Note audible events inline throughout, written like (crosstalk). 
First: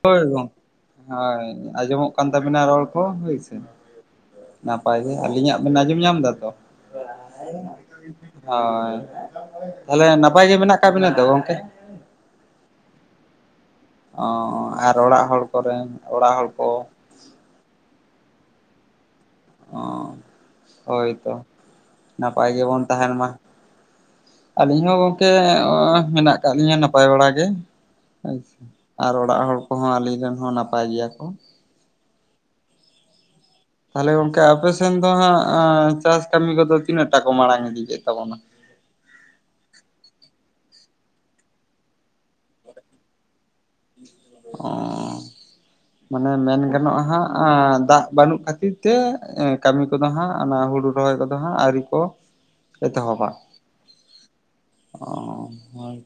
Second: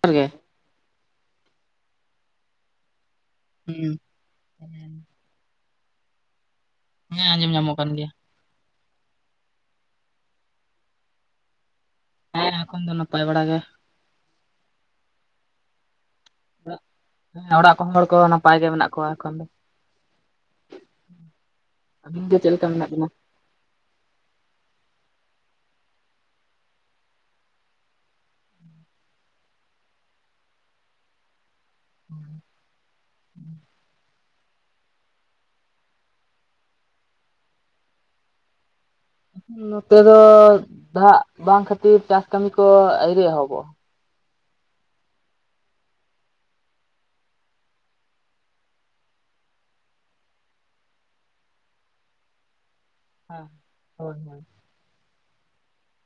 ᱡᱚᱦᱟᱨ ᱦᱳᱭ ᱜᱮ ᱜᱚᱝᱠᱮ ᱮᱸ ᱟᱸᱡᱚᱢᱚᱜ ᱠᱟᱱ ᱛᱟᱵᱮᱱᱟ ᱨᱚᱲ ᱠᱚ ᱦᱳᱭ ᱥᱮ᱾ ᱦᱩᱸ᱾ ᱱᱟᱯᱟᱭ ᱜᱮ, ᱟᱹᱞᱤᱧᱟᱜ ᱵᱮᱱ ᱟᱸᱡᱚᱢ ᱧᱟᱢ ᱫᱟ ᱛᱚ? ᱦᱮᱸ ᱟᱸᱡᱚᱢ ᱧᱟᱢᱚᱜ ᱠᱟᱱ ᱜᱮᱭᱟ ᱦᱳᱭ, ᱛᱟᱷᱟᱞᱮ ᱱᱟᱯᱟᱭ ᱜᱮ ᱢᱮᱱᱟᱜ ᱟᱠᱟᱜ ᱵᱮᱱᱟ ᱛᱚ ᱜᱚᱝᱠᱮ? ᱦᱮᱸ ᱮᱠᱷᱚᱱ ᱫᱚ ᱱᱟᱯᱟᱭ ᱵᱟᱲᱟ ᱜᱮ᱾ ᱚ ᱟᱨ ᱚᱲᱟᱜ ᱦᱚᱲ ᱠᱚᱨᱮᱱ ᱚᱲᱟᱜ ᱦᱚᱲ ᱠᱚ ᱦᱮᱸ ᱚᱲᱟᱜ ᱠᱚᱦᱚᱸ ᱦᱚᱲ ᱠᱚᱫᱚ ᱱᱟᱯᱟᱭ ᱜᱮ ᱢᱮᱱᱟᱜ ᱠᱚᱣᱟ ᱮᱠᱷᱚᱱ ᱫᱚ᱾ ᱚ ᱦᱳᱭ ᱛᱚ ᱟᱹᱵᱤᱱ ᱜᱮ ᱱᱟᱯᱟᱭ ᱪᱮᱫ ᱞᱮᱠᱟ ᱜᱮᱵᱚᱱ ᱢᱮᱱᱟᱜ ᱛᱟᱦᱮᱱ ᱢᱟ᱾ (inaudible) ᱟᱹᱞᱤᱧ ᱦᱚᱸ ᱜᱚᱝᱠᱮ ᱮᱸ ᱚᱻ ᱢᱮᱱᱟᱜ ᱠᱟᱜ ᱞᱤᱧᱟᱹ ᱱᱟᱯᱟᱭ ᱵᱟᱲᱟ ᱜᱮ᱾ ᱟᱪᱪᱷᱟ, ᱟᱨ ᱚᱲᱟᱜ ᱦᱚᱲ ᱠᱚᱦᱚᱸ ᱟᱹᱞᱤᱧ ᱨᱮᱱ ᱦᱚᱸ ᱱᱟᱯᱟᱭ ᱜᱮᱭᱟ ᱠᱚ᱾ ᱦᱩᱸ᱾ ᱛᱷᱟᱞᱮ ᱜᱚᱝᱠᱮ ᱟᱯᱮ ᱥᱮᱱ ᱫᱚ ᱦᱟᱸᱜ ᱟᱸ ᱪᱟᱥ ᱠᱟᱹᱢᱤ ᱠᱚᱫᱚ ᱛᱤᱱᱟᱹᱜ ᱴᱟ ᱠᱚ ᱢᱟᱲᱟᱝ ᱤᱫᱤ ᱠᱮᱫ ᱛᱟᱵᱚᱱᱟ? ᱱᱚᱛᱮ ᱫᱚ ᱫᱟᱜ ᱵᱟᱝ ᱠᱷᱟᱹᱛᱤᱨ ᱪᱟᱥ ᱠᱟᱹᱢᱤ ᱠᱚ ᱟᱹᱭᱨᱤ ᱮᱦᱚᱵᱚᱜᱼᱟ᱾ ᱚᱸ᱾ (inaudible) ᱢᱟᱱᱮ ᱢᱮᱱ ᱜᱟᱱᱚᱜᱼᱟ᱾ ᱦᱟᱸᱜ ᱟᱸ ᱫᱟᱜ ᱵᱟᱹᱱᱩᱜ ᱠᱷᱟᱹᱛᱤᱨ ᱛᱮ ᱠᱟᱹᱢᱤ ᱠᱚᱫᱚ ᱦᱟᱸᱜ ᱚᱱᱟ ᱦᱩᱲᱩ ᱨᱚᱦᱚᱭ ᱠᱚᱫᱚ ᱦᱟᱸᱜ ᱟᱹᱣᱨᱤ ᱠᱚ (inaudible) ᱮᱛᱚᱦᱚᱵᱟ, ᱦᱮᱸ ᱦᱳᱭ ᱦᱳᱭ ᱚ ᱦᱳᱭ᱾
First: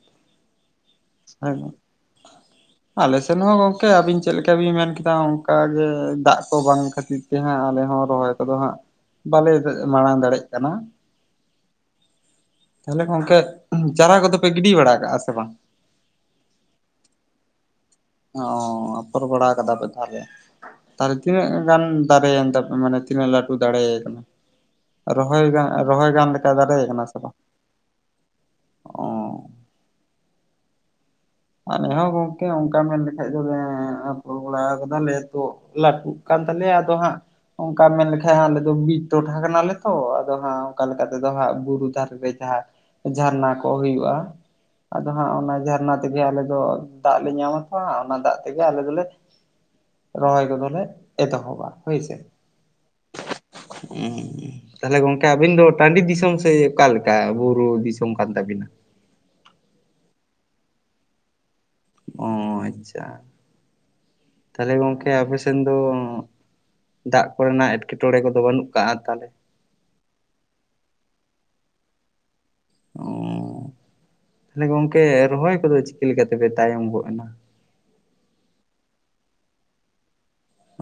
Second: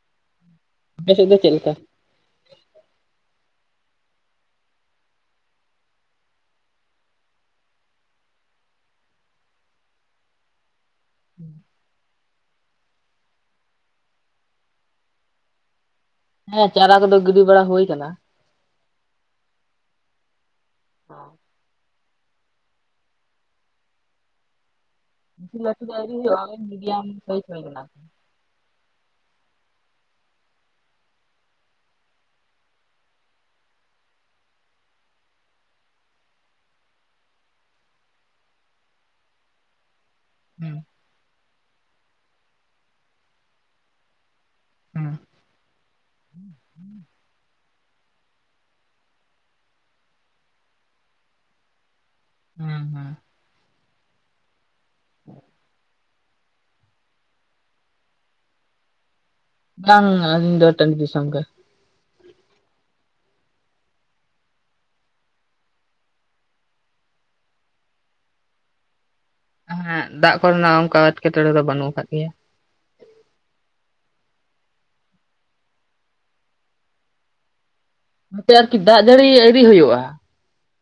ᱟᱯᱮ ᱥᱮᱫ ᱫᱚ ᱪᱮᱫ (unintelligible) (inaudible) ᱟᱞᱮ ᱥᱮᱱ ᱦᱚᱸ ᱜᱚᱝᱠᱮ ᱟᱹᱵᱤᱱ ᱪᱮᱫᱞᱮᱠᱟ ᱵᱤᱱ ᱢᱮᱱᱠᱮᱫᱟ ᱚᱱᱠᱟᱜᱮ ᱫᱟᱜ ᱠᱚ ᱵᱟᱝ ᱠᱷᱟᱹᱛᱤᱨ ᱛᱮ ᱦᱟᱸᱜ ᱟᱞᱮ ᱦᱚᱸ ᱨᱚᱦᱚᱭ ᱠᱚᱫᱚ ᱦᱟᱸᱜ ᱵᱟᱞᱮ ᱢᱟᱲᱟᱝ ᱫᱟᱲᱮᱜ ᱠᱟᱱᱟ᱾ ᱦᱩᱸ᱾ ᱛᱟᱦᱞᱮ ᱜᱚᱝᱠᱮ ᱪᱟᱨᱟ ᱠᱚᱫᱚ ᱯᱮ ᱜᱤᱰᱤ ᱵᱟᱲᱟ ᱠᱟᱜᱼᱟ ᱥᱮ ᱵᱟᱝ? ᱦᱮᱸ ᱪᱟᱨᱟ ᱠᱚᱫᱚ ᱜᱤᱰᱤ ᱵᱟᱲᱟ ᱦᱳᱭ ᱠᱟᱱᱟ᱾ ᱚ ᱟᱯᱷᱚᱨ ᱵᱟᱲᱟᱣ ᱠᱟᱫᱟ ᱯᱮ ᱛᱷᱟᱞᱮ, ᱛᱷᱟᱞᱮ ᱛᱤᱱᱟᱹᱜ ᱜᱟᱱ ᱫᱟᱨᱮᱭᱮᱱ ᱛᱟᱯᱮ ᱢᱟᱱᱮ ᱛᱤᱱᱟᱹᱜ ᱞᱟᱹᱴᱩ ᱫᱟᱲᱮᱭ ᱠᱟᱱᱟ, ᱨᱚᱦᱚᱭ ᱜᱟ ᱨᱚᱦᱚᱭ ᱜᱟᱱ ᱞᱮᱠᱟ ᱫᱟᱲᱮᱭ ᱠᱟᱱᱟ ᱥᱮ ᱵᱟᱝ? ᱦᱩᱭᱩᱜ ᱠᱟᱱᱟ᱾ ᱚ ᱟᱞᱮ ᱦᱚᱸ ᱜᱚᱝᱠᱮ ᱚᱝᱠᱟ ᱢᱮᱱ ᱞᱮᱠᱷᱟᱡ ᱫᱚᱞᱮ ᱟᱯᱷᱚᱞ ᱵᱟᱲᱟᱣ ᱠᱟᱫᱟᱞᱮ ᱛᱚ᱾ ᱞᱟᱹᱴᱩᱜ ᱠᱟᱱ ᱛᱟᱞᱮᱭᱟ ᱟᱫᱚ ᱦᱟᱸᱜ ᱚᱝᱠᱟ ᱢᱮᱱ ᱞᱮᱠᱷᱟᱡ ᱟᱞᱮ ᱫᱚ ᱵᱤᱫ ᱴᱚᱴᱷᱟ ᱠᱟᱱᱟᱞᱮ ᱛᱚ ᱟᱫᱚ ᱦᱟᱸᱜ ᱦᱩᱸ ᱚᱜᱠᱟ ᱞᱮᱠᱟ ᱛᱮᱫᱚ ᱦᱟᱸᱜ ᱵᱩᱨᱩ ᱫᱷᱟᱨᱮ ᱨᱮ ᱡᱟᱦᱟᱸ ᱡᱷᱟᱨᱱᱟ ᱠᱚ ᱦᱩᱭᱩᱜᱼᱟ ᱟᱫᱚ ᱦᱩᱸ ᱦᱟᱸᱜ ᱚᱱᱟ ᱡᱷᱟᱨᱱᱟ ᱛᱮᱜᱮ ᱟᱞᱮ ᱫᱚ ᱫᱟᱜ ᱞᱮ ᱧᱟᱢ ᱟᱛᱚ ᱦᱟᱸᱜ ᱚᱱᱟ ᱫᱟᱜ ᱛᱮᱜᱮ ᱟᱞᱮ ᱫᱚᱞᱮ ᱨᱚᱦᱚᱭ ᱠᱚᱫᱚᱞᱮ ᱮᱛᱚᱦᱚᱵᱟ ᱦᱳᱭ ᱥᱮ᱾ ᱦᱩᱸ ᱦᱩᱸ᱾ ᱩᱸ ᱛᱟᱞᱦᱮ ᱜᱚᱝᱠᱮ ᱟᱵᱤᱱ ᱫᱚ ᱴᱟᱺᱰᱤ ᱫᱤᱥᱚᱢ ᱥᱮ ᱚᱠᱟᱞᱮ ᱠᱟ ᱵᱩᱨᱩ ᱫᱤᱥᱚᱢ ᱠᱟᱱ ᱛᱟᱵᱤᱱᱟ? ᱵᱟᱝ ᱟᱞᱤᱧ ᱫᱚ ᱴᱟᱺᱰᱤ ᱫᱤᱥᱚᱢ ᱜᱮ᱾ ᱚ ᱟᱪᱪᱷᱟ, ᱛᱷᱟᱞᱮ ᱜᱚᱝᱠᱮ ᱟᱯᱮ ᱥᱮᱱ ᱫᱚ ᱫᱟᱜ ᱠᱚᱨᱮᱱᱟᱜ ᱮᱸᱴᱠᱮᱴᱚᱬᱮ ᱠᱚᱫᱚ ᱵᱟᱹᱱᱩᱜ ᱠᱟᱜᱼᱟ᱾ ᱛᱟᱦᱚᱞᱮ? ᱮᱸ ᱦᱮᱸᱜ ᱫᱟᱜ ᱠᱚᱨᱮᱱᱟᱜ ᱚᱱᱠᱟ ᱮᱴᱠᱮᱴᱚᱬᱮ ᱫᱚ ᱵᱟᱹᱱᱩᱜ ᱠᱟᱜ ᱜᱮᱭᱟ᱾ ᱚᱻ ᱛᱟᱦᱚᱞᱮ ᱜᱚᱝᱠᱮ ᱨᱚᱦᱚᱭ ᱠᱚᱫᱚ ᱪᱤᱠᱟᱹ ᱞᱮᱠᱟᱛᱮ ᱯᱮ ᱛᱟᱭᱚᱢ ᱜᱚᱫ ᱮᱱᱟ? ᱱᱚᱛᱮ ᱟᱨᱠᱤ ᱫᱟᱜ ᱡᱟᱹᱲᱤ ᱟᱹᱣᱨᱤ ᱦᱩᱭᱩᱜᱼᱟ᱾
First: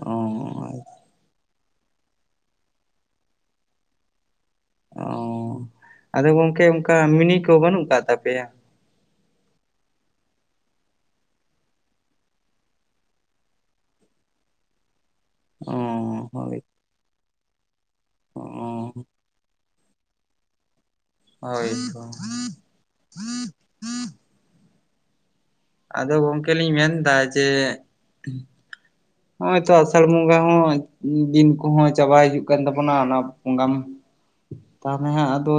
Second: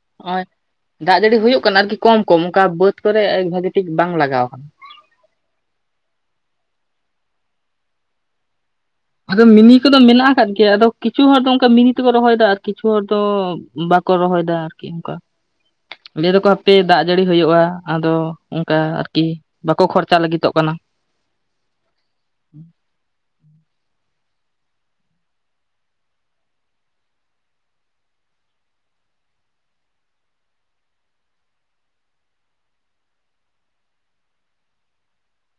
ᱚ ᱱᱚᱜᱼᱚᱭ ᱫᱟᱜ ᱡᱟᱹᱲᱤ ᱦᱩᱭᱩᱜ ᱠᱟᱱᱟ ᱟᱨᱠᱤ ᱠᱚᱢ ᱠᱚᱢ ᱚᱝᱠᱟ ᱵᱟᱹᱫᱽ ᱠᱚᱨᱮ ᱵᱷᱟᱜᱤ ᱴᱷᱤᱠ ᱵᱟᱝ ᱞᱟᱜᱟᱣ ᱠᱟᱱᱟ᱾ ᱚ ᱟᱫᱚ ᱜᱚᱢᱠᱮ ᱚᱱᱠᱟ ᱢᱤᱱᱤ ᱠᱚ ᱵᱟᱹᱱᱩᱜ ᱠᱟᱜ ᱛᱟᱯᱮᱭᱟ᱾ ᱟᱫᱚ ᱢᱤᱱᱤ ᱠᱚᱫᱚ ᱢᱮᱱᱟᱜ ᱠᱟᱫ ᱜᱮᱭᱟ, ᱟᱫᱚ ᱠᱤᱪᱷᱩ ᱦᱚᱲ ᱫᱚ ᱚᱜᱠᱟ ᱢᱤᱱᱤ ᱛᱮᱠᱚ ᱨᱚᱦᱚᱭᱮᱫᱟ ᱟᱨ ᱠᱤᱪᱷᱩ ᱦᱚᱲ ᱫᱚ ᱵᱟᱠᱚ ᱨᱚᱦᱚᱭ ᱫᱟ ᱟᱨᱠᱤ ᱚᱝᱠᱟ ᱚ ᱞᱟᱹᱭ ᱫᱟᱠᱚ ᱦᱳᱭ ᱦᱟᱯᱮ ᱫᱟᱜ ᱡᱟᱹᱲᱤ ᱦᱩᱭᱩᱜᱼᱟ᱾ ᱟᱫᱚ ᱚ ᱚᱝᱠᱟ ᱟᱨᱠᱤ ᱵᱟᱠᱚ ᱠᱷᱚᱨᱪᱟ ᱞᱟᱹᱜᱤᱛᱚᱜ ᱠᱟᱱᱟ᱾ ᱦᱚᱭ ᱛᱚ᱾ ᱟᱫᱚ ᱜᱚᱝᱠᱮ ᱞᱤᱧ ᱢᱮᱱᱫᱟ ᱡᱮ ᱱᱦᱜᱚᱭ ᱛᱚ ᱟᱥᱟᱲ ᱵᱚᱸᱜᱟ ᱦᱚᱸ ᱫᱤᱱ ᱠᱚᱦᱚᱸ ᱪᱟᱵᱟᱭ ᱦᱤᱡᱩᱜ ᱠᱟᱱ ᱛᱟᱵᱚᱱᱟ ᱚᱱᱟ ᱵᱚᱸᱜᱟ (unintelligible) ᱛᱟᱦᱚᱞᱮ ᱦᱟᱸᱜ ᱟᱫᱚ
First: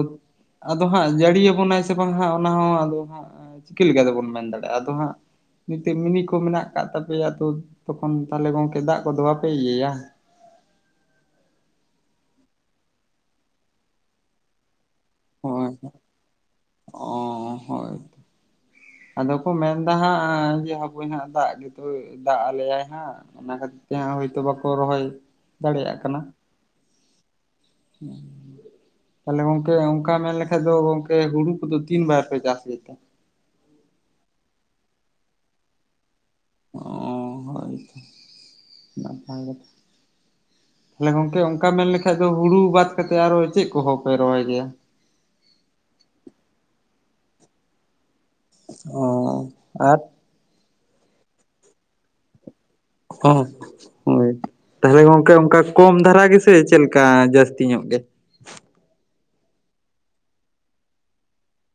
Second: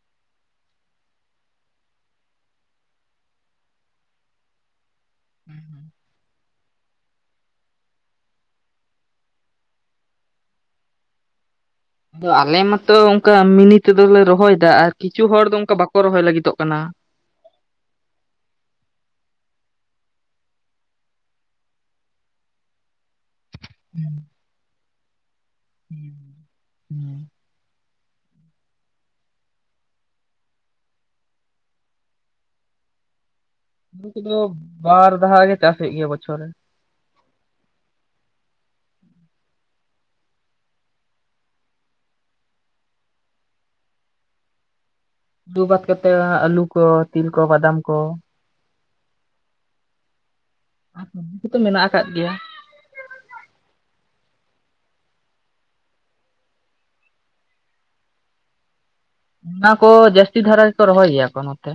ᱟᱫᱚ ᱦᱟᱸᱜ ᱡᱟᱹᱲᱤᱭ ᱟᱵᱚᱱᱟᱭ ᱥᱮ ᱵᱟᱝ ᱦᱟᱸᱜ ᱚᱱᱟ ᱦᱚᱸ ᱟᱫᱚ ᱦᱟᱸᱜ ᱪᱤᱠᱟ ᱞᱮᱠᱟ ᱛᱮᱵᱚᱱ ᱢᱮᱱ ᱫᱟᱲᱮᱜ-ᱟ ᱟᱫᱚ ᱦᱟᱸᱜ ᱱᱤᱛᱟᱹᱜ ᱢᱤᱱᱤ ᱠᱚ ᱢᱮᱱᱟᱜ ᱠᱟᱜ ᱛᱟᱯᱮᱭᱟ ᱛᱚ ᱛᱚᱠᱷᱚᱱ ᱛᱟᱞᱦᱮ ᱜᱚᱢᱠᱮ ᱫᱟᱜ ᱠᱚᱫᱚ ᱵᱟᱯᱮ ᱤᱭᱟᱹᱭᱟ ᱟᱫᱚ ᱟᱞᱮ ᱢᱟᱛᱚ ᱚᱝᱠᱟ ᱢᱤᱱᱤ ᱛᱮᱫᱚᱞᱮ ᱨᱚᱦᱚᱭ ᱮᱫᱟ ᱟᱨ ᱠᱤᱪᱷᱩ ᱦᱚᱲ ᱫᱚ ᱦᱳᱭ ᱚᱝᱠᱟ ᱵᱟᱠᱚ ᱨᱚᱦᱚᱭ ᱞᱟᱹᱜᱤᱫᱚᱜ ᱠᱟᱱᱟ᱾ ᱚ ᱦᱳᱭ (unintelligible) ᱟᱫᱚ ᱠᱚ ᱢᱮᱱ ᱫᱟ ᱦᱟᱸᱜ ᱡᱮ ᱦᱟᱯᱳᱭ ᱱᱟᱦᱟᱸᱜ ᱫᱟᱜ ᱜᱮᱛᱚ ᱫᱟᱜ ᱟᱞᱮᱭᱟᱭ ᱦᱟᱸᱜ᱾ ᱚᱱᱟ ᱠᱷᱟᱹᱛᱤᱨ ᱛᱮ ᱦᱟᱸᱜ ᱦᱳᱭᱛᱳ ᱵᱟᱠᱚ ᱨᱚᱦᱚᱭ ᱫᱟᱲᱮᱭᱟᱜ ᱠᱟᱱᱟ᱾ ᱦᱩᱸ᱾ ᱦᱮᱸ᱾ ᱛᱟᱦᱚᱞᱮ ᱜᱚᱝᱠᱮ ᱚᱝᱠᱟ ᱢᱮᱱ ᱞᱮᱠᱷᱟᱡ ᱫᱚ ᱜᱚᱝᱠᱮ ᱦᱩᱲᱩ ᱠᱚᱫᱚ ᱛᱤᱱ ᱵᱟᱨ ᱯᱮ ᱪᱟᱥ ᱜᱮᱛᱮ? ᱦᱩᱲᱩ ᱠᱚᱫᱚ ᱵᱟᱨ ᱫᱷᱟᱣ ᱜᱮ ᱪᱟᱥ ᱦᱩᱭᱩᱜ ᱜᱮᱭᱟ ᱵᱚᱪᱷᱚᱨ ᱨᱮ᱾ (unintelligible) ᱛᱟᱦᱮ ᱜᱚᱝᱠᱮ ᱚᱱᱠᱟ ᱢᱮᱱ ᱞᱮᱠᱷᱟᱡ ᱫᱚ ᱦᱩᱲᱩ ᱵᱟᱫ ᱠᱟᱛᱮᱜ ᱟᱨᱚ ᱪᱮᱜ ᱠᱚᱦᱚᱸ ᱯᱮ ᱨᱚᱦᱚᱭ ᱜᱮᱭᱟ? ᱦᱩᱲᱩ ᱵᱟᱫ ᱠᱟᱛᱮᱜ ᱟᱦᱟᱜ ᱟᱹᱞᱩ ᱠᱚ, ᱛᱤᱞ ᱠᱚ, ᱵᱟᱫᱟᱢ ᱠᱚ ᱚ ᱟᱨ᱾ ᱟᱨ ᱥᱚᱵᱡᱤ ᱠᱚᱛᱚ ᱢᱮᱱᱟᱜ ᱟᱠᱟᱫ ᱜᱮᱭᱟ᱾ ᱚ ᱦᱚᱸ ᱦᱳᱭ᱾ ᱛᱟᱦᱚᱞᱮ ᱜᱚᱝᱠᱮ ᱚᱱᱠᱟ ᱠᱚᱢ ᱫᱷᱟᱨᱟ ᱜᱮᱥᱮ ᱪᱮᱜ ᱞᱮᱠᱟ ᱡᱟᱹᱥᱛᱤ ᱧᱚᱜ ᱜᱮ? ᱚᱱᱟ ᱠᱚ ᱡᱟᱥᱛᱤ ᱫᱷᱟᱨᱟ ᱜᱮᱠᱚ ᱨᱚᱦᱚᱭ ᱜᱮᱭᱟ ᱠᱚ ᱱᱚᱛᱮ᱾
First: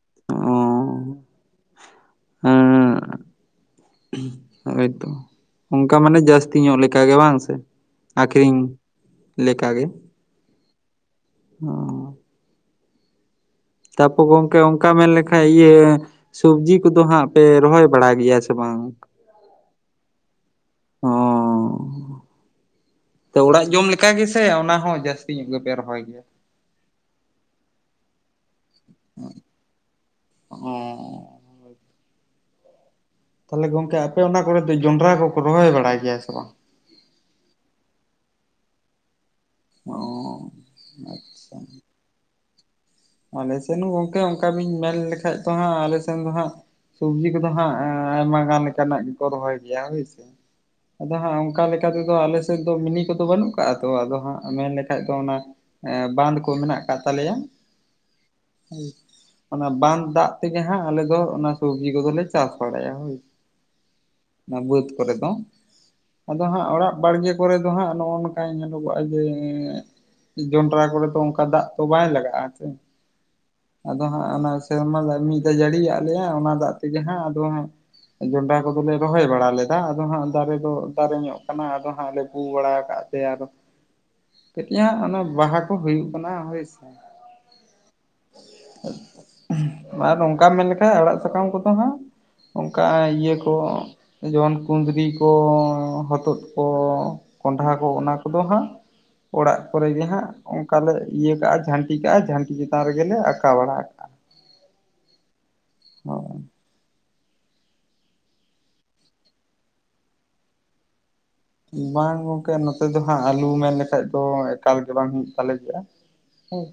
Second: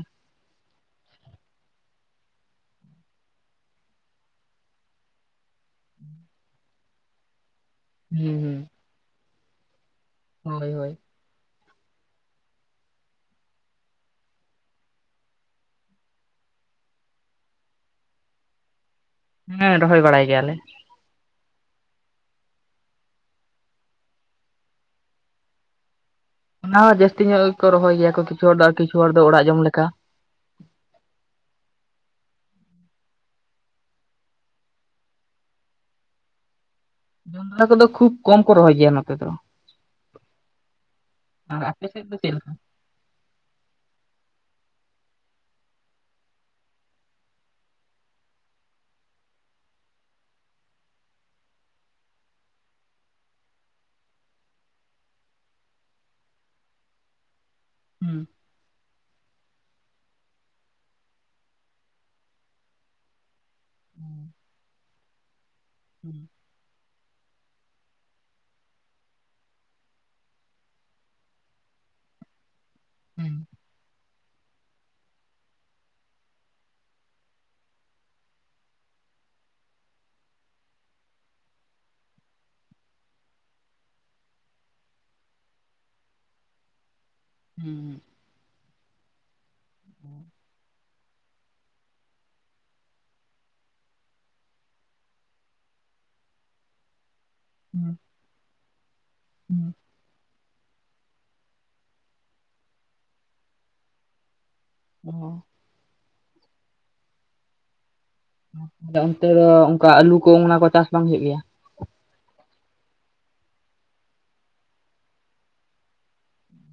ᱦᱩᱸ᱾ ᱦᱳᱭᱛᱚ ᱚᱱᱠᱟ ᱢᱟᱱᱮ ᱡᱟᱹᱥᱛᱤ ᱧᱚᱜ ᱞᱮᱠᱟ ᱜᱮ ᱵᱟᱝ ᱥᱮ? ᱟᱠᱷᱨᱤᱧ ᱦᱩᱸ ᱞᱮᱠᱟ ᱜᱮ᱾ ᱦᱳᱭ ᱦᱳᱭ᱾ ᱦᱩᱸ᱾ ᱛᱟᱯᱚᱨ ᱜᱚᱢᱠᱮ ᱚᱱᱠᱟ ᱢᱮᱱ ᱞᱮᱠᱷᱟᱡ ᱤᱭᱟᱹ ᱥᱚᱵᱡᱤ ᱠᱚᱫᱚ ᱦᱟᱸᱜ ᱯᱮ ᱨᱚᱦᱚᱭ ᱵᱟᱲᱟ ᱜᱮᱭᱟ ᱥᱮ ᱵᱟᱝ? ᱦᱮᱸ ᱨᱚᱦᱚᱭ ᱵᱟᱲᱟᱭ ᱜᱮᱭᱟᱞᱮ᱾ ᱚ ᱛᱚ ᱚᱲᱟᱜ ᱡᱚᱢ ᱞᱮᱠᱟ ᱜᱮᱥᱮ ᱚᱱᱟ ᱦᱚᱸ ᱡᱟᱹᱥᱛᱤ ᱧᱚᱜ ᱜᱮᱯᱮ ᱨᱚᱦᱚᱭ ᱜᱮᱭᱟ? ᱚᱱᱟ ᱦᱚᱸ ᱡᱟᱹᱥᱛᱤ ᱧᱚᱜ ᱜᱮᱠᱚ ᱨᱚᱦᱚᱭ ᱜᱮᱭᱟ ᱠᱚ ᱠᱤᱪᱷᱩ ᱦᱚᱲ ᱫᱚ ᱟᱨ ᱠᱤᱪᱷᱩ ᱦᱚᱲ ᱫᱚ ᱚᱲᱟᱜ ᱡᱚᱢ ᱞᱮᱠᱟ᱾ ᱚ᱾ ᱛᱟᱦᱚᱞᱮ ᱜᱚᱝᱠᱮ ᱟᱯᱮ ᱚᱱᱟ ᱠᱚᱨᱮ ᱫᱚ ᱡᱚᱱᱰᱨᱟ ᱠᱚᱠᱚ ᱨᱚᱦᱚᱭ ᱵᱟᱲᱟᱭ ᱜᱮᱭᱟ ᱥᱮ ᱵᱟᱝ? ᱡᱚᱱᱰᱨᱟ ᱠᱚᱫᱚ ᱠᱷᱩᱵ ᱠᱚᱢ ᱠᱚ ᱨᱚᱦᱚᱭ ᱜᱮᱭᱟ ᱱᱚᱛᱮ ᱫᱚ᱾ ᱚ᱾ (unintelligible) ᱟᱨ ᱟᱯᱮᱥᱮᱫ ᱫᱚ ᱪᱮᱫ ᱞᱮᱠᱟ? ᱟᱞᱮ ᱥᱮᱱ ᱦᱚᱸ ᱜᱚᱝᱠᱮ ᱚᱱᱠᱟ ᱵᱤᱱ ᱢᱮᱱ ᱞᱮᱠᱷᱟᱡ ᱫᱚ ᱦᱟᱸᱜ ᱟᱞᱮ ᱥᱮᱱ ᱫᱚ ᱦᱟᱸᱜ ᱥᱚᱵᱡᱤ ᱠᱚᱫᱚ ᱦᱟᱸᱜ ᱟᱭᱢᱟ ᱜᱟᱱ ᱞᱮᱠᱟᱱᱟᱜ ᱜᱮᱠᱚ ᱨᱚᱦᱚᱭ ᱜᱮᱭᱟ ᱦᱳᱭᱥᱮ᱾ ᱟᱫᱚ ᱦᱟᱸᱜ ᱚᱱᱠᱟ ᱞᱮᱠᱟ ᱛᱮᱫᱚ ᱟᱞᱮ ᱥᱮᱫ ᱫᱚ ᱢᱤᱱᱤ ᱠᱚᱫᱚ ᱵᱟᱹᱱᱩᱜ ᱠᱟᱜᱟ ᱛᱚ ᱟᱫᱚ ᱦᱟᱸᱜ ᱢᱮᱱ ᱞᱮᱠᱷᱟᱡ ᱫᱚ ᱚᱱᱟ ᱮ ᱵᱟᱸᱫᱷ ᱠᱚ ᱢᱮᱱᱟᱜ ᱟᱠᱟᱫ ᱛᱟᱞᱮᱭᱟ᱾ ᱦᱩᱸ᱾ (inaudible) ᱚᱱᱟ ᱵᱟᱸᱫᱷ ᱫᱟᱜ ᱛᱮᱜᱮ ᱦᱟᱸᱜ ᱟᱞᱮ ᱫᱚ ᱚᱱᱟ ᱥᱚᱵᱡᱤ ᱠᱚᱫᱚᱞᱮ ᱪᱟᱥ ᱵᱟᱲᱟᱭᱟ ᱦᱳᱭ᱾ ᱦᱩᱸ ᱚᱱᱟ ᱵᱟᱹᱫᱽ ᱠᱚᱨᱮ ᱫᱚ᱾ ᱟᱫᱚ ᱦᱟᱸᱜ ᱚᱲᱟᱜ ᱵᱟᱲᱜᱮ ᱠᱚᱨᱮ ᱫᱚ ᱦᱟᱸᱜ ᱱᱚᱜᱚ ᱱᱚᱝᱠᱟ ᱧᱮᱞᱚ ᱜᱚᱜᱟ ᱡᱮ ᱡᱚᱱᱰᱨᱟ ᱠᱚᱨᱮ ᱫᱚ ᱚᱝᱠᱟ ᱫᱟᱜ ᱛᱚ ᱵᱟᱭ ᱞᱟᱜᱟᱜᱼᱟ ᱥᱮ᱾ (unintelligible) ᱟᱫᱚ ᱦᱟᱸᱜ ᱚᱱᱟ ᱥᱮᱨᱢᱟ ᱫᱟᱜ ᱢᱤᱫ ᱫᱷᱟᱣ ᱡᱟᱹᱲᱤᱭᱟᱜ ᱞᱮᱭᱟ, ᱚᱱᱟ ᱫᱟᱜ ᱛᱮᱜᱮ ᱦᱟᱸᱜ ᱟᱫᱚ ᱦᱟᱸᱜ ᱜᱚᱰᱟ ᱠᱚᱫᱚᱞᱮ ᱨᱚᱦᱚᱭ ᱵᱟᱲᱟ ᱞᱮᱫᱟ, ᱟᱫᱚ ᱦᱟᱸᱜ ᱫᱟᱨᱮ ᱫᱚ ᱫᱟᱨᱮ ᱧᱚᱜ ᱠᱟᱱᱟ ᱟᱫᱚ ᱦᱟᱸᱜ ᱞᱮ ᱯᱩ ᱵᱟᱲᱟ ᱠᱟᱜ ᱛᱮ ᱟᱫᱚ (inaudible) ᱠᱟᱹᱴᱤᱡ ᱦᱟᱸᱜ ᱚᱱᱟ ᱵᱟᱦᱟ ᱠᱚ ᱦᱩᱭᱩᱜ ᱠᱟᱱᱟ ᱦᱳᱭ ᱥᱮ᱾ ᱦᱩᱸ᱾ ᱟᱨ ᱱᱚᱝᱠᱟᱢ ᱢᱮᱱᱞᱠᱷᱟᱡ ᱟᱲᱟᱜ ᱥᱟᱠᱟᱢ ᱠᱚᱫᱚ ᱦᱟᱸᱜ ᱚᱝᱠᱟ ᱤᱭᱟᱹ ᱠᱚ ᱡᱮᱢᱚᱱ ᱠᱩᱸᱫᱽᱨᱤ ᱠᱚ ᱦᱚᱛᱚᱫ ᱠᱚ ᱠᱚᱰᱷᱟ ᱠᱚ ᱦᱩᱸ ᱚᱱᱟ ᱠᱚᱫᱚ ᱦᱟᱸᱜ ᱚᱲᱟᱜ ᱦᱩᱸ ᱠᱚᱨᱮ ᱜᱮ ᱦᱟᱸᱜ ᱚᱱᱠᱟ ᱞᱮ ᱤᱭᱟᱹ ᱠᱟᱜᱼᱟ ᱡᱷᱟᱱᱴᱤ ᱠᱟᱜᱼᱟ, ᱡᱷᱟᱱᱴᱤ ᱪᱮᱛᱟᱱ ᱨᱮᱜᱮ ᱞᱮ ᱟᱠᱟᱸᱣ ᱵᱟᱲᱟ ᱠᱟᱜᱼᱟ᱾ ᱚ᱾ ᱚ᱾ ᱛᱚ ᱚᱱᱛᱮ ᱫᱚ ᱚᱱᱠᱟ ᱟᱹᱞᱩ ᱠᱚ ᱚᱱᱟ ᱠᱚ ᱪᱟᱥ ᱵᱟᱝ ᱦᱩᱭᱩᱜ ᱜᱮᱭᱟ? ᱵᱟᱝ ᱜᱚᱝᱠᱮ, ᱱᱚᱛᱮ ᱫᱚ ᱦᱟᱸᱜ ᱟᱞᱩ ᱢᱮᱱ ᱞᱮᱠᱷᱟᱡ ᱫᱚ ᱮᱠᱟᱞ ᱜᱮ ᱵᱟᱝ ᱦᱩᱭᱩᱜ ᱛᱟᱞᱮ ᱜᱮᱭᱟ᱾ (unintelligible)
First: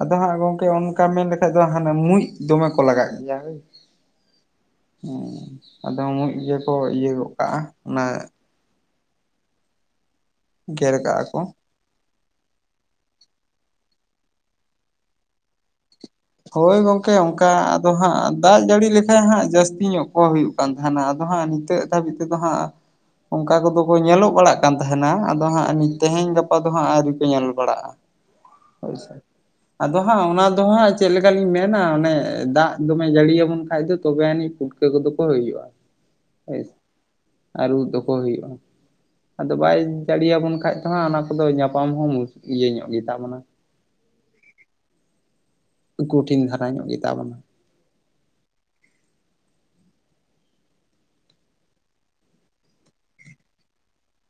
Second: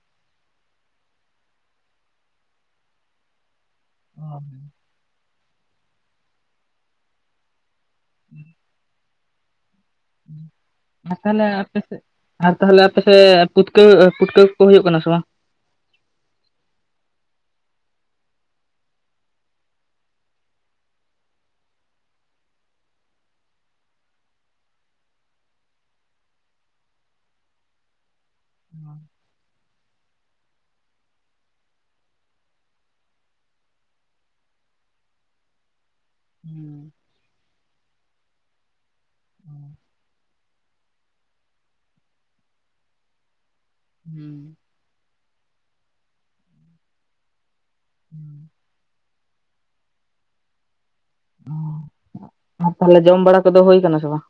ᱟᱫᱚ ᱦᱟᱸᱜ ᱜᱚᱝᱠᱮ ᱚᱱᱠᱟ ᱢᱮᱱ ᱞᱮᱠᱷᱟᱡ ᱫᱚ, ᱦᱟᱱᱮ ᱢᱩᱡ ᱫᱚᱢᱮ ᱠᱚ ᱞᱟᱜᱟᱜ ᱜᱮᱭᱟ ᱦᱳᱭ᱾ (unintelligible) ᱦᱮᱸ, ᱟᱫᱚ ᱢᱩᱡ ᱜᱮᱠᱚ ᱤᱭᱟᱹ ᱜᱚᱜ ᱠᱟᱜᱼᱟ ᱚᱱᱟ ᱜᱮᱨ ᱟᱨ ᱠᱟᱜᱼᱟ ᱠᱚ ᱛᱟᱦᱚᱞᱮ ᱟᱯᱮᱥᱮ ᱟᱨ ᱛᱟᱦᱚᱞᱮ ᱟᱯᱮ ᱥᱮᱫ ᱯᱩᱴᱠᱟᱹ ᱯᱩᱴᱠᱟᱹ ᱠᱚ ᱠᱚ ᱦᱩᱭᱩᱜ ᱠᱟᱱᱟ ᱥᱮ ᱵᱟᱝ? ᱦᱳᱭ ᱜᱚᱝᱠᱮ, ᱚᱱᱠᱟ ᱟᱫᱚ ᱦᱟᱸᱜ ᱫᱟᱜ ᱡᱟᱹᱲᱤ ᱞᱮᱠᱟᱡ ᱦᱟᱸᱜ ᱡᱟᱹᱥᱛᱤ ᱧᱚᱜ ᱠᱚ ᱦᱩᱭᱩᱜ ᱠᱟᱱ ᱛᱟᱦᱮᱱᱟ ᱟᱫᱚ ᱦᱟᱸᱜ ᱱᱤᱛᱟᱹᱜ ᱫᱷᱟᱹᱵᱤᱡ ᱛᱮᱫᱚ ᱦᱟᱸᱜ ᱚᱝᱠᱟ ᱠᱚᱫᱚ ᱠᱚ ᱧᱮᱞᱚᱜ ᱵᱟᱲᱟᱜ ᱠᱟᱱ ᱛᱟᱦᱮᱱᱟ ᱟᱫᱚ ᱦᱟᱸᱜ ᱱᱤ ᱛᱮᱦᱮᱧ ᱜᱟᱯᱟ ᱫᱚ ᱦᱟᱸᱜ ᱟᱹᱣᱨᱤ ᱠᱚ ᱧᱮᱞ ᱵᱟᱲᱟᱜᱼᱟ᱾ ᱦᱳᱭ ᱥᱮ, ᱟᱫᱚ ᱦᱟᱸᱜ ᱚᱱᱟ ᱫᱚ ᱦᱟᱸᱜ ᱪᱮᱫ ᱞᱮᱠᱟ ᱞᱤᱧ ᱢᱮᱱᱟ ᱚᱱᱮ ᱫᱟᱜ ᱫᱚᱢᱮ ᱡᱟᱹᱲᱤᱭᱟ ᱵᱚᱱ ᱠᱷᱟᱡ ᱫᱚ ᱛᱚᱵᱮ ᱟᱹᱱᱤᱡ ᱯᱷᱩᱴᱠᱟᱹ ᱠᱚᱫᱚ ᱠᱚ ᱦᱩᱭᱩᱜᱼᱟ᱾ ᱦᱳᱭ ᱥᱮ (inaudible) ᱟᱨ ᱩᱫ ᱫᱚᱠᱚ ᱦᱩᱭᱩᱜᱼᱟ᱾ ᱟᱫᱚ ᱵᱟᱭ ᱡᱟᱲᱤ ᱭᱟᱵᱚᱱ ᱠᱷᱟᱱ ᱫᱚ ᱦᱟᱸᱜ ᱚᱱᱟ ᱠᱚᱫᱚ ᱧᱟᱯᱟᱢ ᱦᱚᱸ ᱢᱩ ᱤᱭᱟᱹ ᱧᱚᱜ ᱜᱮᱛᱟ ᱵᱚᱱᱟ᱾ (inaudible) ᱠᱦᱴᱷᱤᱱ ᱫᱷᱟᱨᱟ ᱧᱚᱜ ᱜᱮᱛᱟ ᱵᱚᱱᱟ᱾ ᱦᱩᱸ ᱛᱟᱦᱚᱞᱮ ᱡᱚᱢ ᱵᱟᱲᱟ ᱠᱚᱫᱚ ᱦᱳᱭ ᱠᱟᱱᱟ ᱥᱮ ᱵᱟᱝ?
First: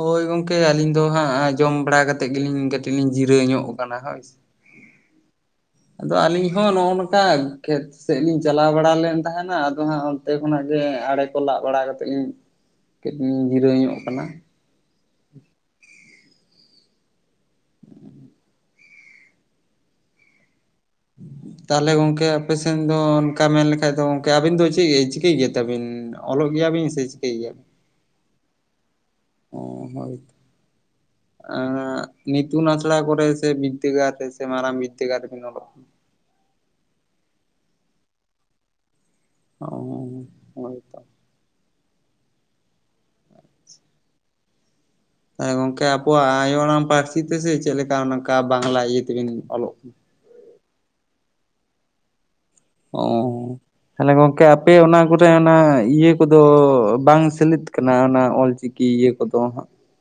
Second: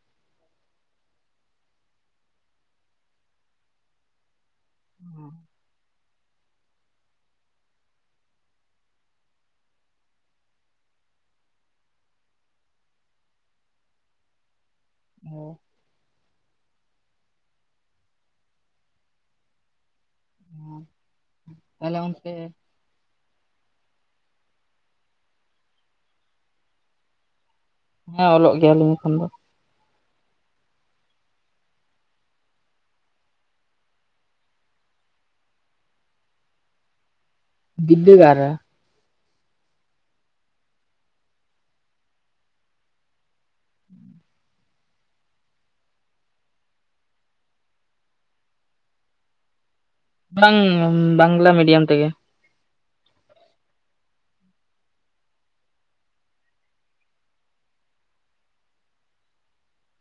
ᱦᱳᱭ ᱜᱚᱝᱠᱮ ᱟᱹᱞᱤᱧ ᱫᱚ ᱦᱟᱸᱜ ᱡᱚᱢ ᱵᱟᱲᱟ ᱠᱟᱛᱮᱫ ᱜᱤᱞᱤᱧ ᱠᱟᱹᱴᱤᱡ ᱞᱤᱧ ᱡᱤᱨᱟᱹ ᱧᱚᱜ ᱟᱠᱟᱱᱟ ᱦᱳᱭ ᱥᱮ᱾ ᱟᱫᱚ ᱟᱹᱞᱤᱧ ᱦᱚᱸ ᱱᱚᱜᱼᱚ ᱱᱚᱝᱠᱟ ᱠᱷᱮᱛ ᱥᱮᱜ ᱞᱤᱧ ᱪᱟᱞᱟᱣ ᱵᱟᱲᱟ ᱞᱮᱱ ᱛᱟᱦᱮᱱᱟ ᱟᱫᱚ ᱦᱟᱸᱜ ᱚᱱᱛᱮ ᱠᱷᱚᱱᱟᱜ ᱜᱮ ᱟᱲᱮ ᱠᱚ ᱞᱟᱜ ᱵᱟᱲᱟ ᱠᱟᱛᱮᱫ ᱞᱤᱧ ᱠᱟᱹᱡ ᱞᱤᱧ ᱡᱤᱨᱟᱹᱣ ᱵᱟᱲᱟ ᱧᱚᱜ ᱠᱟᱱᱟ᱾ (unintelligible) ᱛᱟᱦᱚᱞᱮ ᱜᱚᱝᱠᱮ ᱟᱯᱮ ᱥᱮ ᱥᱮᱱ ᱫᱚ ᱚᱱᱠᱟ ᱢᱮᱱ ᱞᱮᱠᱷᱟᱡ ᱫᱚ ᱜᱚᱝᱠᱮ ᱟᱹᱵᱤᱱ ᱫᱚ ᱪᱮᱜ ᱪᱤᱠᱟᱹᱭ ᱜᱮᱭᱟ ᱛᱮᱵᱤᱱ? ᱚᱞᱚᱜ ᱜᱮᱭᱟᱵᱤᱱ ᱥᱮ ᱪᱤᱠᱟᱹᱭ ᱜᱮᱭᱟᱵᱤᱱ? ᱦᱮᱸ ᱚᱞᱚᱜ ᱜᱮᱭᱟ ᱞᱤᱧ ᱮᱠᱷᱚᱱ ᱫᱚ ᱾ ᱚ ᱦᱳᱭ᱾ (inaudible) ᱟ ᱱᱤᱛᱩᱱᱟ ᱟᱥᱲᱟ ᱠᱚ ᱥᱮ ᱵᱤᱫᱫ ᱜᱴ ᱥᱮ ᱢᱟᱨᱟᱢ ᱵᱤᱫᱽᱫᱟ ᱜᱟᱲ ᱨᱮ ᱵᱤᱱ ᱚᱞᱚᱜᱼᱟ? ᱵᱤᱫᱽᱫᱟᱹ ᱜᱟᱲ ᱨᱮ ᱾ ᱚᱻ ᱜᱚᱝᱠᱮ ᱟᱵᱚᱣᱟᱜ ᱟᱭᱳ ᱟᱲᱟᱝ ᱯᱟᱹᱨᱥᱤ ᱛᱮᱥᱮ ᱪᱮᱫ ᱞᱮᱠᱟ ᱱᱚᱝᱠᱟ ᱵᱟᱝᱞᱟ ᱤᱭᱟᱹ ᱛᱮᱵᱤᱱ ᱚᱞᱚᱜ ᱠᱟᱱᱟ? ᱵᱟᱝ ᱵᱟᱝᱞᱟ ᱢᱤᱰᱤᱭᱟᱢ ᱛᱮᱜᱮ ᱾ ᱚᱻ ᱛᱟᱦᱚᱞᱮ ᱜᱚᱝᱠᱮ ᱟᱯᱮ ᱚᱱᱟ ᱠᱚᱨᱮ ᱚᱱᱟ ᱤᱭᱟᱹ ᱠᱚᱫᱚ ᱵᱟᱝ ᱥᱮᱞᱮᱫ ᱠᱟᱱᱟ ᱚᱱᱟ ᱚᱞ ᱪᱤᱠᱤ? ᱤᱭᱟᱹ ᱠᱚᱫᱚ᱾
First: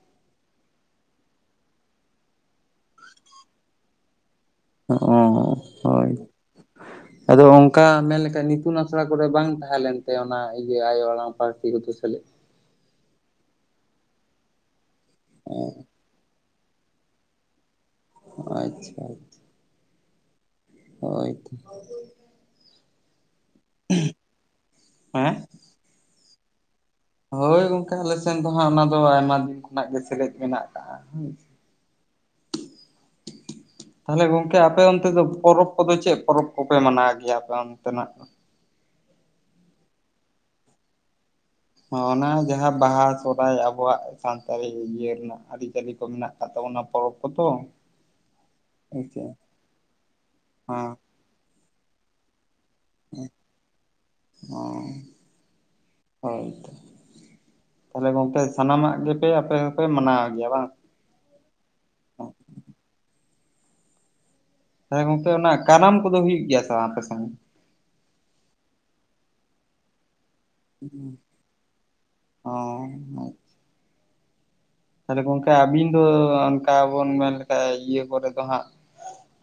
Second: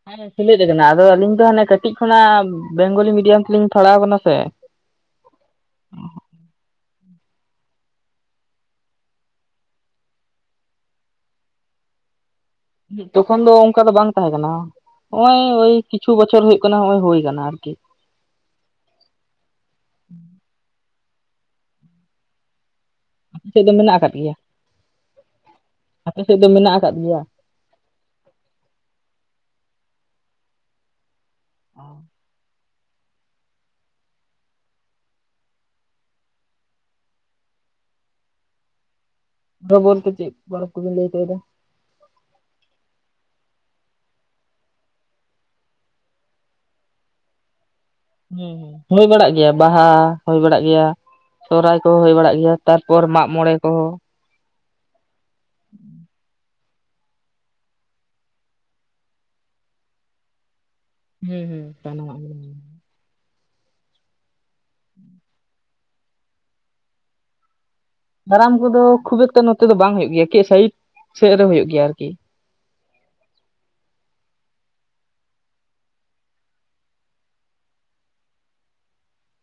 ᱦᱮᱸ ᱥᱮᱞᱮᱫ ᱠᱟᱱᱟ ᱟᱫᱚ ᱟᱹᱞᱤᱧ ᱫᱚ ᱦᱟᱱᱮ ᱠᱟᱹᱴᱤᱡ ᱠᱷᱚᱱᱟᱜ ᱵᱮᱝᱜᱚᱞᱤ ᱢᱤᱰᱤᱭᱟᱢ ᱛᱮᱞᱤᱧ ᱯᱟᱲᱟᱣ ᱠᱟᱱᱟ ᱥᱮ ᱾ ᱚ ᱦᱳᱭ (inaudible) ᱟᱫᱚ ᱚᱱᱠᱟ ᱢᱮᱱᱞᱠᱷᱟ ᱤᱛᱩᱱ ᱟᱥᱲᱟ ᱠᱚᱨᱮ ᱵᱟᱝ ᱛᱟᱦᱮᱸ ᱞᱮᱱᱛᱮ ᱚᱱᱟ ᱤᱭᱟᱹ ᱟᱭᱳ ᱟᱲᱟᱝ ᱯᱟᱹᱨᱥᱤ ᱜᱫᱚ ᱥᱟᱞᱮᱫ᱾ ᱛᱚᱠᱷᱚᱱ ᱫᱚ ᱚᱱᱠᱟ ᱫᱚ ᱵᱟᱝ ᱛᱟᱦᱮᱸ ᱠᱟᱱᱟ, ᱱᱚᱜᱼᱚᱭ ᱳᱭ ᱪᱷᱚ ᱵᱚᱪᱷᱚᱨ ᱦᱩᱭᱩᱜ ᱠᱟᱱᱟ ᱱᱚᱜᱚᱭ ᱦᱩᱭ ᱠᱟᱱᱟ ᱟᱨᱠᱤ ᱾ ᱟᱪᱪᱷᱟ ᱟᱪᱪᱷᱟ᱾ ᱦᱳᱭ ᱛᱚ᱾ ᱟᱯᱮᱥᱮᱫ ᱫᱚ ᱢᱮᱱᱟᱜ ᱟᱠᱫᱜᱮᱭᱟ, ᱦᱮᱸ ᱟᱯᱮ ᱥᱮᱫ ᱫᱚ ᱢᱮᱱᱟᱜ ᱟᱠᱟᱫ ᱜᱮᱭᱟ? ᱦᱳᱭ ᱜᱚᱝᱠᱮ ᱟᱞᱮ ᱥᱮᱱ ᱫᱚ ᱦᱟᱸᱜ ᱚᱱᱟ ᱫᱚ ᱟᱭᱢᱟ ᱫᱤᱱ ᱠᱷᱚᱱᱟᱜ ᱜᱮ ᱥᱮᱞᱮᱫ ᱢᱮᱱᱟᱜ ᱟᱠᱟᱟᱜ ᱦ ᱾ ᱚ ᱛᱟᱦᱚᱞᱮ ᱜᱚᱝᱠᱮ ᱟᱯᱮ ᱚᱱᱛᱮ ᱫᱚ ᱯᱚᱨᱚᱵᱽ ᱠᱚᱫᱚ ᱪᱮᱫ ᱯᱚᱨᱚᱵᱽ ᱠᱚᱯᱮ ᱢᱟᱱᱟᱣ ᱜᱮᱭᱟ ᱟᱯᱮ ᱚᱱᱛᱮᱱᱟᱜ? (unintelligible) ᱵᱟᱞᱛᱮ ᱪᱮᱫ ᱯᱚᱨᱚᱵ ᱠᱚᱵᱤᱱ ᱞᱟᱹᱭ ᱦᱚᱪᱚᱭᱟ? ᱦᱚᱸ ᱚᱱᱟ ᱡᱟᱦᱟᱸ ᱵᱟᱦᱟ ᱥᱚᱦᱚᱨᱟᱭ ᱟᱵᱚᱣᱟᱜ ᱥᱟᱱᱛᱟᱲᱤ ᱤᱭᱟᱹ ᱨᱮᱱᱟᱜ ᱟᱹᱨᱤᱪᱟᱹᱞᱤ ᱠᱚ ᱢᱮᱱᱟᱜ᱾ ᱟᱛᱚ ᱚᱱᱟ ᱯᱚᱨᱚᱵᱽ ᱠᱚᱫᱚ ᱦᱮᱸ ᱦᱩᱭ ᱦᱮᱸᱥᱮ ᱵᱟᱲᱟ ᱜᱮᱭᱟ ᱵᱟᱦᱟ ᱵᱟᱲᱟᱜ ᱦᱮᱸ ᱜᱮᱭᱟ ᱥᱚᱨᱚᱦᱟᱭ ᱠᱚ ᱦᱩᱭ ᱵᱟᱲᱟᱜ ᱜᱮᱭᱟ᱾ ᱛᱟᱨᱯᱚᱨ ᱢᱟᱜ ᱢᱚᱬᱮ ᱠᱚᱦᱚᱸ ᱾ ᱦᱳᱭᱛᱚ᱾ ᱛᱟᱦᱚᱞᱮ ᱜᱚᱝᱠᱮ ᱥᱟᱱᱟᱢᱟᱜ ᱜᱮᱯᱮ ᱟᱯᱮ ᱦᱚᱸᱯᱮ ᱢᱟᱱᱟᱣ ᱜᱮᱭᱟ ᱵᱟᱝ? ᱦᱮᱸ ᱦᱩᱸ ᱥᱟᱱᱟ ᱢᱟᱜ ᱜᱮ᱾ ᱛ ᱜᱚᱝᱠᱮ ᱚᱱᱟ ᱠᱟᱨᱟᱢ ᱠᱚᱫᱚ ᱦᱩᱭᱩᱜ ᱜᱮᱭᱟ ᱥᱮ ᱵᱟᱝ ᱟᱯᱮ ᱥᱮᱱ? ᱠᱟᱨᱟᱢ ᱠᱚᱫᱚ ᱠᱷᱩᱵ ᱮᱠᱴᱟ ᱱᱚᱛᱮ ᱫᱚ ᱵᱟᱝ ᱦᱩᱭᱩᱜ ᱜᱮᱭᱟ ᱥᱟᱭᱤᱰ ᱥᱮᱫ ᱨᱮ ᱦᱩᱭᱩᱜ ᱜᱮᱭᱟ ᱟᱨᱠᱤ ᱚᱻ ᱛᱟᱦᱚᱞᱮ ᱜᱚᱝᱠᱮ ᱟᱵᱤᱱ ᱫᱚ ᱚᱱᱠᱟ ᱵᱚᱱ ᱢᱮᱱ ᱞᱮᱠᱷᱷᱟ ᱤᱭᱟᱹ ᱠᱚᱨᱮ ᱫᱚ ᱦᱟᱸᱜ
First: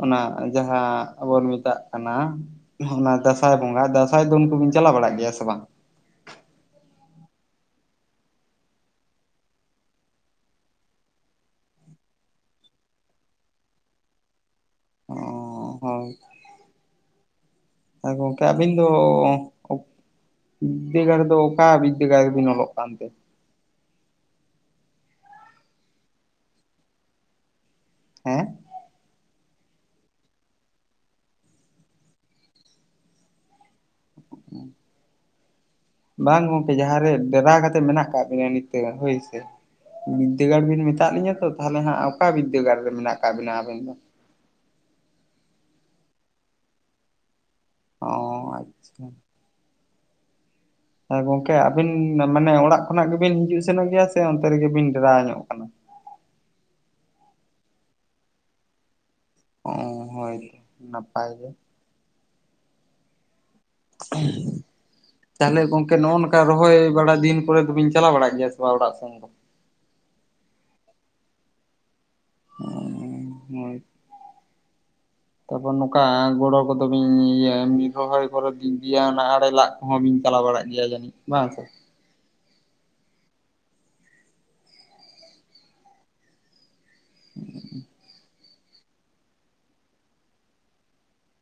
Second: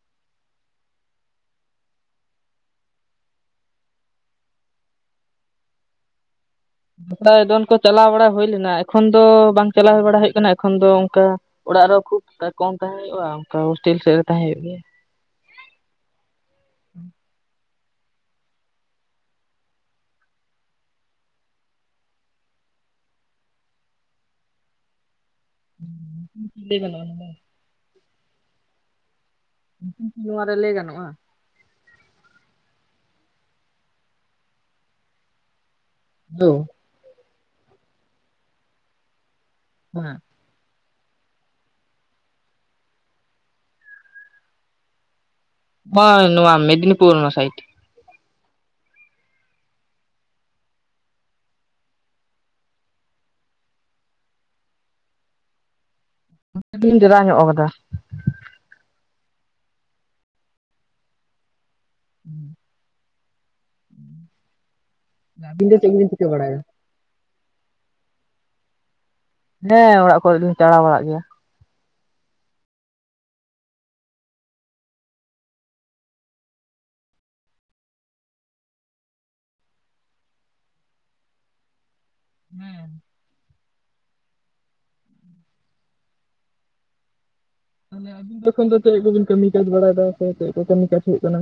ᱚᱱᱟ ᱡᱟᱦᱟᱸ ᱵᱚᱱ ᱢᱮᱛᱟᱜ ᱠᱟᱱᱟ ᱚᱱᱟ ᱫᱟᱸᱥᱟᱭ ᱵᱚᱸᱜᱟ ᱫᱟᱸᱥᱟᱭ ᱫᱚ ᱩᱱᱠᱩᱵᱤᱱ ᱪᱟᱞᱟᱣ ᱵᱟᱲᱟᱜ ᱜᱮᱭᱟ ᱥᱮ ᱵᱟᱝ? ᱫᱟᱭ ᱫᱚᱚᱱ ᱠᱚ ᱪᱟᱞᱟᱣ ᱵᱟᱲᱟ ᱦᱩᱭ ᱞᱮᱱᱟ ᱮᱠᱷᱚᱱ ᱫᱚ ᱵᱟᱝ ᱪᱟᱞᱟᱣ ᱦᱩᱭ ᱵᱟᱲᱟ ᱦᱩᱭ ᱠᱟᱱᱟ ᱮᱠᱷᱚᱱ ᱫᱚ ᱚᱱᱠᱟ ᱚᱲᱟᱜ ᱨᱮ ᱠᱷᱩᱵ ᱛᱟ ᱠᱚᱢ ᱛᱟᱦᱮᱸ ᱦᱩᱭᱩᱜᱼᱟ ᱚᱱᱠᱟ ᱦᱳᱥᱴᱮᱞ ᱥᱮᱫ ᱨᱮ ᱛᱟᱸ ᱦᱩᱭᱩᱜ ᱜᱮᱭᱟ ᱾ ᱦᱚ ᱜᱚᱢᱠᱮ ᱟᱹᱵᱤᱱ ᱫᱚ ᱵᱤᱫᱽᱫᱟᱹᱜᱟᱲ ᱫᱚ ᱚᱠᱟ ᱵᱤᱫᱽᱫᱟᱹᱜᱟᱲ ᱨᱮᱵᱤᱱ ᱚᱞᱚᱜ ᱠᱟᱱᱛᱮ? (unintelligible) ᱦᱮᱸ ᱧᱩᱛᱩᱢ ᱠᱤ ᱱᱚᱣᱟ ᱨᱮ ᱞᱟᱹᱭ ᱜᱟᱱᱚᱜᱼᱟ? (unintelligible) ᱵᱟᱝ ᱦᱮᱞᱳ ᱜᱚᱝᱠᱮ ᱡᱟᱦᱟᱸᱨᱮ ᱰᱮᱨᱟ ᱠᱟᱛᱮ ᱢᱮᱱᱟᱜ ᱠᱟᱜ ᱵᱤᱱᱟ ᱱᱤᱛᱚᱜ ᱦᱳᱭᱥᱮ ᱦᱮᱸ ᱛᱤᱜᱟᱲ ᱵᱤᱱ ᱢᱮᱛᱟᱜ ᱞᱤᱧᱟ ᱛᱚ ᱛᱟᱦᱞᱮ ᱦᱟᱜ ᱚᱠᱟ ᱵᱤᱫᱽᱫᱟᱹᱜᱟᱲ ᱨᱮ ᱢᱮᱱᱟᱜ ᱟᱠᱟᱜ ᱵᱤᱱᱟ ᱟᱵᱮᱱ ᱫᱚ? ᱵᱟᱝ ᱱᱚᱣᱟ ᱢᱮᱫᱽᱱᱤᱯᱩᱨ ᱚᱱᱟ ᱥᱟᱭᱤᱴ᱾ ᱚᱸ ᱟᱪᱪᱷᱟ ᱾ ᱦᱚᱭ ᱜᱚᱝᱠᱮ ᱟᱹᱵᱤᱱ ᱢᱟᱱᱮ ᱚᱲᱟᱜ ᱠᱷᱚᱱᱟᱜ ᱜᱮᱵᱤᱱ ᱦᱤᱡᱩᱜ ᱥᱮᱱᱚᱜ ᱜᱮᱭᱟ ᱥᱮ ᱚᱱᱛᱮ ᱨᱮᱜᱮ ᱵᱤᱱ ᱰᱮᱨᱟ ᱧᱚᱜ ᱟᱠᱟᱱᱟ? ᱚᱱᱛᱮ ᱨᱮᱞᱤᱧ ᱰᱮᱨᱟ ᱧᱚᱜ ᱟᱠᱟᱫᱟ ᱾ ᱚᱸ ᱦᱚᱭ ᱱᱟᱯᱟᱭ ᱜᱮ ᱾ (inaudible) ᱛᱟᱦᱞᱮ ᱟᱹᱵᱤᱱ ᱫᱚ ᱪᱮᱫ ᱜᱚᱝᱠᱮ ᱠᱚᱵᱤᱱ ᱱᱚᱜ-ᱚ ᱪᱤᱠᱟᱹ ᱱᱚᱝᱠᱟ ᱵᱟᱲᱟᱭᱟ ᱨᱚᱦᱚᱭ ᱵᱟᱲᱟ ᱫᱤᱱ ᱠᱚᱨᱮ ᱫᱚᱵᱤᱱ ᱪᱟᱞᱟᱣ ᱵᱟᱲᱟᱜ ᱜᱮᱭᱟ ᱥᱮ ᱵᱟᱝ ᱚᱲᱟᱜ ᱥᱮᱱ ᱫᱚ? ᱦᱮᱸ ᱚᱲᱟᱜ ᱠᱚᱨᱮ ᱫᱩᱧ ᱪᱟᱲᱟᱣ ᱵᱟᱲᱟᱜ ᱜᱮᱭᱟ᱾ ᱩᱸ ᱦᱚᱭ ᱾ (inaudible) ᱛᱟᱯᱚᱨ ᱱᱚᱠᱟ ᱜᱚᱲᱚ ᱠᱚᱫᱚ ᱵᱤᱱ ᱤᱭᱟᱹ ᱨᱚᱦᱚᱭ ᱠᱚᱨᱮ ᱵᱤᱱ ᱤᱫᱤᱭᱟ ᱚᱱᱟ ᱟᱲᱮ ᱞᱟᱜ ᱠᱚᱦᱚᱸ ᱵᱤᱱ ᱪᱟᱞᱟᱣ ᱵᱟᱲᱟᱜ ᱜᱮᱭᱟ ᱡᱟᱹᱱᱤᱡ ᱵᱟᱝ ᱥᱮ? ᱦᱮᱸ ᱾ ᱢᱟᱱᱮ ᱟᱵᱤᱱ ᱛᱚᱠᱷᱚᱱ ᱫᱚ ᱪᱮᱫ ᱠᱚᱵᱤᱱ ᱠᱟᱹᱢᱤ ᱠᱟᱡᱽ ᱵᱟᱲᱟᱭᱮᱫᱟ ᱥᱮ ᱪᱮᱫ ᱠᱚ ᱠᱟᱹᱢᱤ ᱠᱟᱡ ᱦᱩᱭᱩᱜ ᱠᱟᱱᱟ?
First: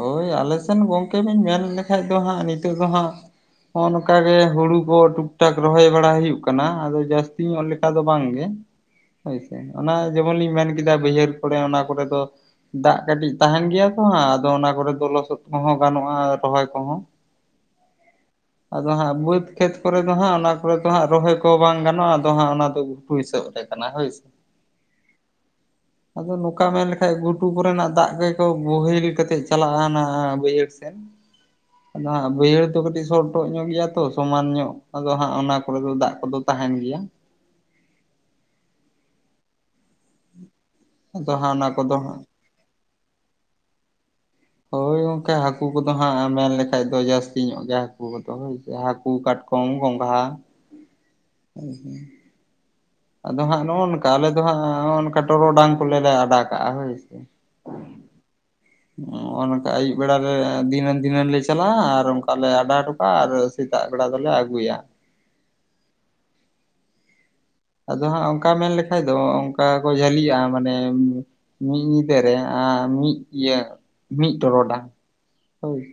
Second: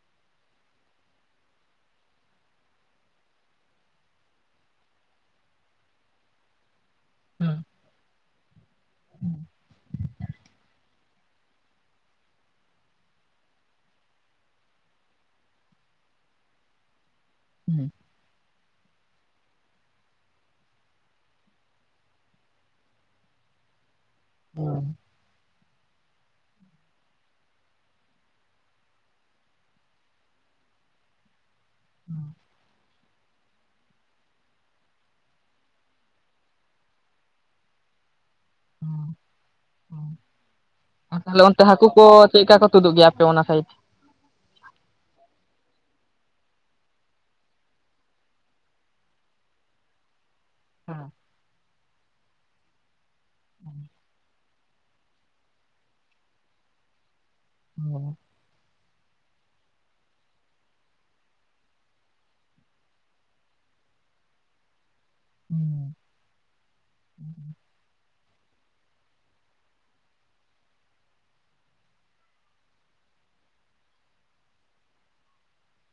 ᱦᱳᱭ ᱟᱞᱮ ᱥᱮᱱ ᱜᱚᱝᱠᱮ ᱵᱤᱱ ᱢᱮᱱ ᱞᱮᱠᱷᱟᱡ ᱫᱚ ᱦᱟᱸᱜ ᱱᱤᱛᱚᱜ ᱫᱚ ᱦᱟᱸᱜ ᱱᱚᱜ-ᱱᱚᱝᱠᱟ ᱜᱮ ᱦᱩᱲᱩ ᱠᱚ ᱴᱩᱠ ᱴᱟᱠ ᱨᱚᱦᱚᱭ ᱵᱟᱲᱟ ᱦᱩᱭᱩᱜ ᱠᱟᱱᱟ ᱟᱫᱚ ᱡᱟᱹᱥᱛᱤ ᱦᱮᱸ ᱧᱚᱜ ᱞᱮᱠᱟ ᱫᱚ ᱵᱟᱝ ᱜᱮ ᱦᱳᱭ ᱥᱮ ᱾ ᱚᱱᱟ ᱡᱮᱢᱚᱱ ᱞᱤᱧ ᱢᱮᱱ ᱠᱮᱫᱟ ᱵᱟᱹᱭᱦᱟᱹᱲ ᱠᱚᱲᱮ ᱚᱱᱟ ᱠᱚᱨᱮ ᱫᱚ ᱫᱟᱜ ᱠᱟᱹᱴᱤᱡ ᱛᱟᱦᱮᱱ ᱜᱮᱭᱟ ᱛᱚ ᱦᱟᱸᱜ ᱟᱫᱚ ᱚᱱᱟ ᱠᱚᱨᱮ ᱫᱚ ᱞᱚᱥᱚᱫ ᱠᱚᱦᱚᱸ ᱜᱟᱱᱚᱜ-ᱟ ᱨᱚᱦᱚᱭ ᱠᱚᱦᱚᱸ᱾ (inaudible) ᱟᱫᱚ ᱦᱟᱸᱜ ᱵᱟᱹᱛ ᱠᱷᱮᱛ ᱠᱚᱨᱮ ᱫᱚ ᱦᱟᱸᱜ ᱚᱱᱟ ᱠᱚᱨᱮ ᱫᱚ ᱦᱟᱸᱜ ᱨᱚᱦᱚᱭ ᱠᱚ ᱵᱟᱝ ᱜᱟᱱᱚᱜ-ᱟ ᱟᱫᱚ ᱦᱟᱸᱜ ᱚᱱᱟ ᱫᱚ ᱜᱷᱩᱴᱩ ᱦᱤᱥᱟᱹᱵ ᱛᱮ ᱠᱟᱱᱟ ᱦᱳᱭ ᱥᱮ ᱾ ᱩᱸ ᱾ ᱟᱫᱚ ᱱᱚᱠᱟ ᱢᱮᱱ ᱞᱮᱠᱷᱟᱡ ᱜᱷᱩᱴᱩ ᱠᱚᱨᱮᱱᱟᱜ ᱫᱟᱜ ᱜᱮᱠᱚ ᱵᱳᱦᱮᱞ ᱠᱟᱛᱮᱜ ᱪᱟᱞᱟᱜ-ᱟ ᱚᱱᱟ ᱵᱟᱹᱭᱦᱟᱹᱲ ᱥᱮᱱ ᱾ (inaudible) ᱟᱫᱚ ᱦᱟᱸᱜ ᱵᱟᱹᱭᱦᱟᱹᱲ ᱫᱚ ᱠᱟᱹᱴᱤᱡ ᱥᱚᱴᱚᱜ ᱧᱚᱜ ᱜᱮᱭᱟ ᱛᱚ ᱥᱚᱢᱟᱱ ᱧᱚᱜ ᱟᱫᱚ ᱦᱟᱸᱜ ᱚᱱᱟ ᱠᱚᱨᱮ ᱫᱚ ᱫᱟᱜ ᱠᱚᱫᱚ ᱛᱟᱦᱮᱱ ᱜᱮᱭᱟ᱾ ᱦᱚᱸ ᱾ ᱟᱨ ᱟᱫᱚ ᱛᱟᱦᱞᱮ ᱦᱟᱸᱜ ᱚᱱᱛᱮ ᱚᱱᱟ ᱦᱟᱹᱠᱩ ᱠᱚᱫᱚ ᱠᱚ ᱦᱟᱸᱜ ᱪᱮᱜ ᱠᱟ ᱠᱚ ᱛᱩᱫᱩᱜ ᱜᱮᱭᱟ ᱟᱯᱮ ᱚᱱᱟ ᱥᱟᱭᱤᱴ? (inaudible) ᱦᱳᱭ ᱜᱚᱝᱠᱮ ᱦᱟᱹᱠᱩ ᱠᱚᱫᱚ ᱦᱟᱸᱜ ᱢᱮᱱ ᱞᱮᱠᱷᱟᱡ ᱫᱚ ᱡᱟᱹᱥᱛᱤ ᱧᱚᱜ ᱜᱮᱭᱟ ᱦᱟᱹᱠᱩ ᱠᱚᱫᱚ ᱦᱳᱭ ᱥᱮ ᱦᱟᱹᱠᱩ, ᱠᱟᱴᱠᱚᱢ, ᱜᱚᱸᱜᱷᱟ ᱦᱮᱸ ᱾ ᱦᱮ ᱦᱮ ᱾ ᱟᱫᱚ ᱦᱟᱸᱜ ᱱᱚᱜ-ᱚ ᱱᱚᱝᱠᱟ ᱟᱞᱮ ᱫᱚ ᱦᱟᱸᱜ ᱱᱚᱜ-ᱚ ᱱᱚᱝᱠᱟ ᱴᱚᱨᱚᱰᱟᱝ ᱠᱚᱞᱮ ᱞᱮ ᱟᱰᱟ ᱠᱟᱜ-ᱟ ᱦᱳᱭ ᱥᱮ ᱾ (unintelligible) ᱱᱚᱜ-ᱚ ᱱᱚᱝᱠᱟ ᱟᱹᱭᱩᱵ ᱵᱮᱲᱟ ᱞᱮ ᱫᱷᱤᱱᱟᱹᱝ ᱫᱷᱤᱱᱟᱹᱝ ᱞᱮ ᱪᱟᱞᱟᱜ-ᱟ ᱟᱨ ᱚᱱᱠᱟ ᱞᱮ ᱟᱰᱟ ᱦᱚᱴᱚ ᱠᱟᱜ-ᱟ ᱟᱨ ᱥᱮᱛᱟᱜ ᱵᱮᱲᱟ ᱫᱚᱞᱮ ᱟᱹᱜᱩᱭᱟ ᱾ ᱦᱚᱸ ᱾ (inaudible) ᱟᱫᱚ ᱦᱟᱸᱜ ᱚᱱᱠᱟ ᱢᱮᱱ ᱞᱮᱠᱷᱟᱡ ᱫᱚ ᱚᱱᱠᱟ ᱠᱚ ᱡᱷᱟᱹᱞᱤᱜ-ᱟ ᱢᱟᱱᱮ ᱢᱤᱫ ᱧᱤᱫᱟᱹ ᱨᱮ ᱟᱨ ᱢᱤᱜ ᱤᱭᱟᱹ ᱢᱤᱜ ᱴᱚᱨᱚᱰᱟᱝ ᱾ (inaudible) ᱦᱳᱭ ᱾